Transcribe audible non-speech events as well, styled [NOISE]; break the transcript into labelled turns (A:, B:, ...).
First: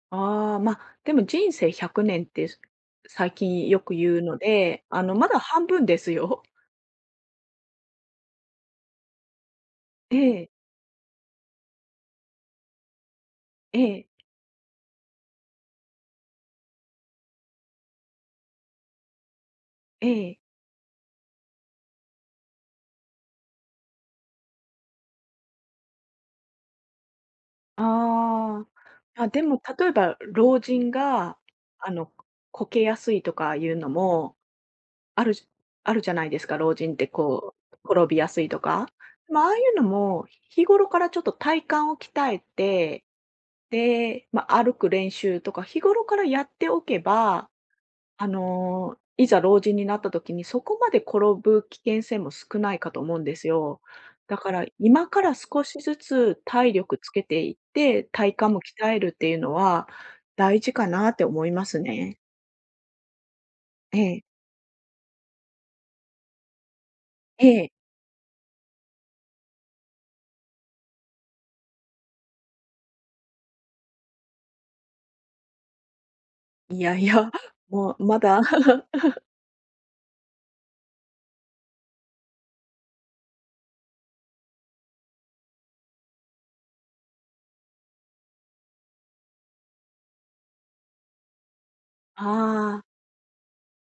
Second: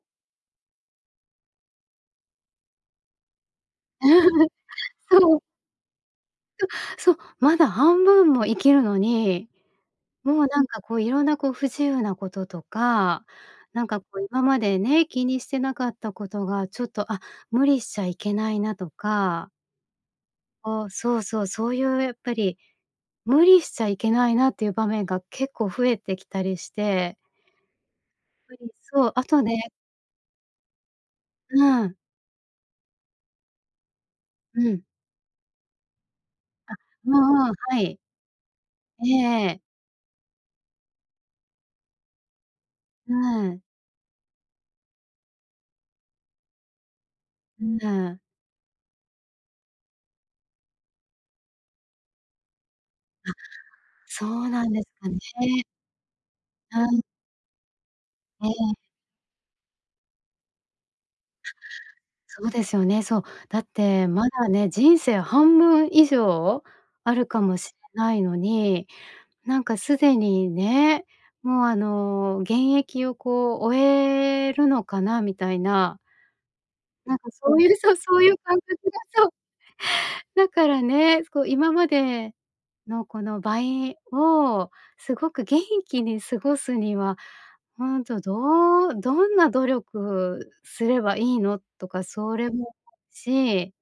A: ああ、ま、でも人生100年って最近よく言うの
B: [GIGGLES]
A: で、あの
B: そ
A: まだ
B: う。
A: 半分ですよ。
B: ん、そう、まだ半分も生きるのに、
A: え
B: もう、
A: え。
B: なんかこう、いろんな、こう不自由なこととか、
A: え
B: なんかこ
A: え。
B: う今までね、気にしてなかったことが、ちょっと、あ、無理しちゃいけないなとか
A: ええ。
B: おお、そうそう、そういうやっぱり、無理しちゃいけないなっていう場面が結構増えてきたりして。う
A: あ
B: ん、そう、あ
A: あ。あ、
B: と
A: でも
B: ね
A: 例えば、ろ老人が
B: うー
A: あ
B: ん。
A: の、こけやすいとかいうのも
B: うん。
A: あるじあるじゃないですか。老
B: あ。
A: 人って
B: うんうん、
A: こう、
B: はい。
A: 転びやすいとか。
B: ええ
A: まあ、ああい
B: ええ。
A: うのも、日頃からちょっと体幹を鍛えて、
B: うーん。
A: で、ま、歩く練習とか、日頃からやっておけば、
B: うぬ。
A: あの、いざ老人になった時に、そこまで転ぶ危険性も少ないかと思うん
B: あ、
A: ですよ。
B: そ
A: だ
B: う
A: か
B: な
A: ら、
B: んです
A: 今
B: かね。
A: から少しずつ体
B: は
A: 力
B: い。
A: つけていって、体
B: え
A: 幹も
B: え。
A: 鍛えるっていうのは大事かなって思いますね。
B: そうですよね。そう。だっ
A: え
B: て
A: え。
B: まだね、人生半分以上あるかも
A: ええ。
B: しれないのに、なんか既にね、もう、あの、現役をこう終えるのかな、みたいな。
A: いやい
B: なんか
A: や、
B: そ
A: [CHUCKLES]
B: ういう、そ
A: も
B: う
A: う、
B: そ
A: ま
B: ういう
A: だ
B: 感覚が、
A: [LAUGHS]
B: そう。だからね、そう、今までのこの倍をすごく元気に過ごすには、ほんと、どうどんな努力すればいいのとか、それも
A: ああ。
B: し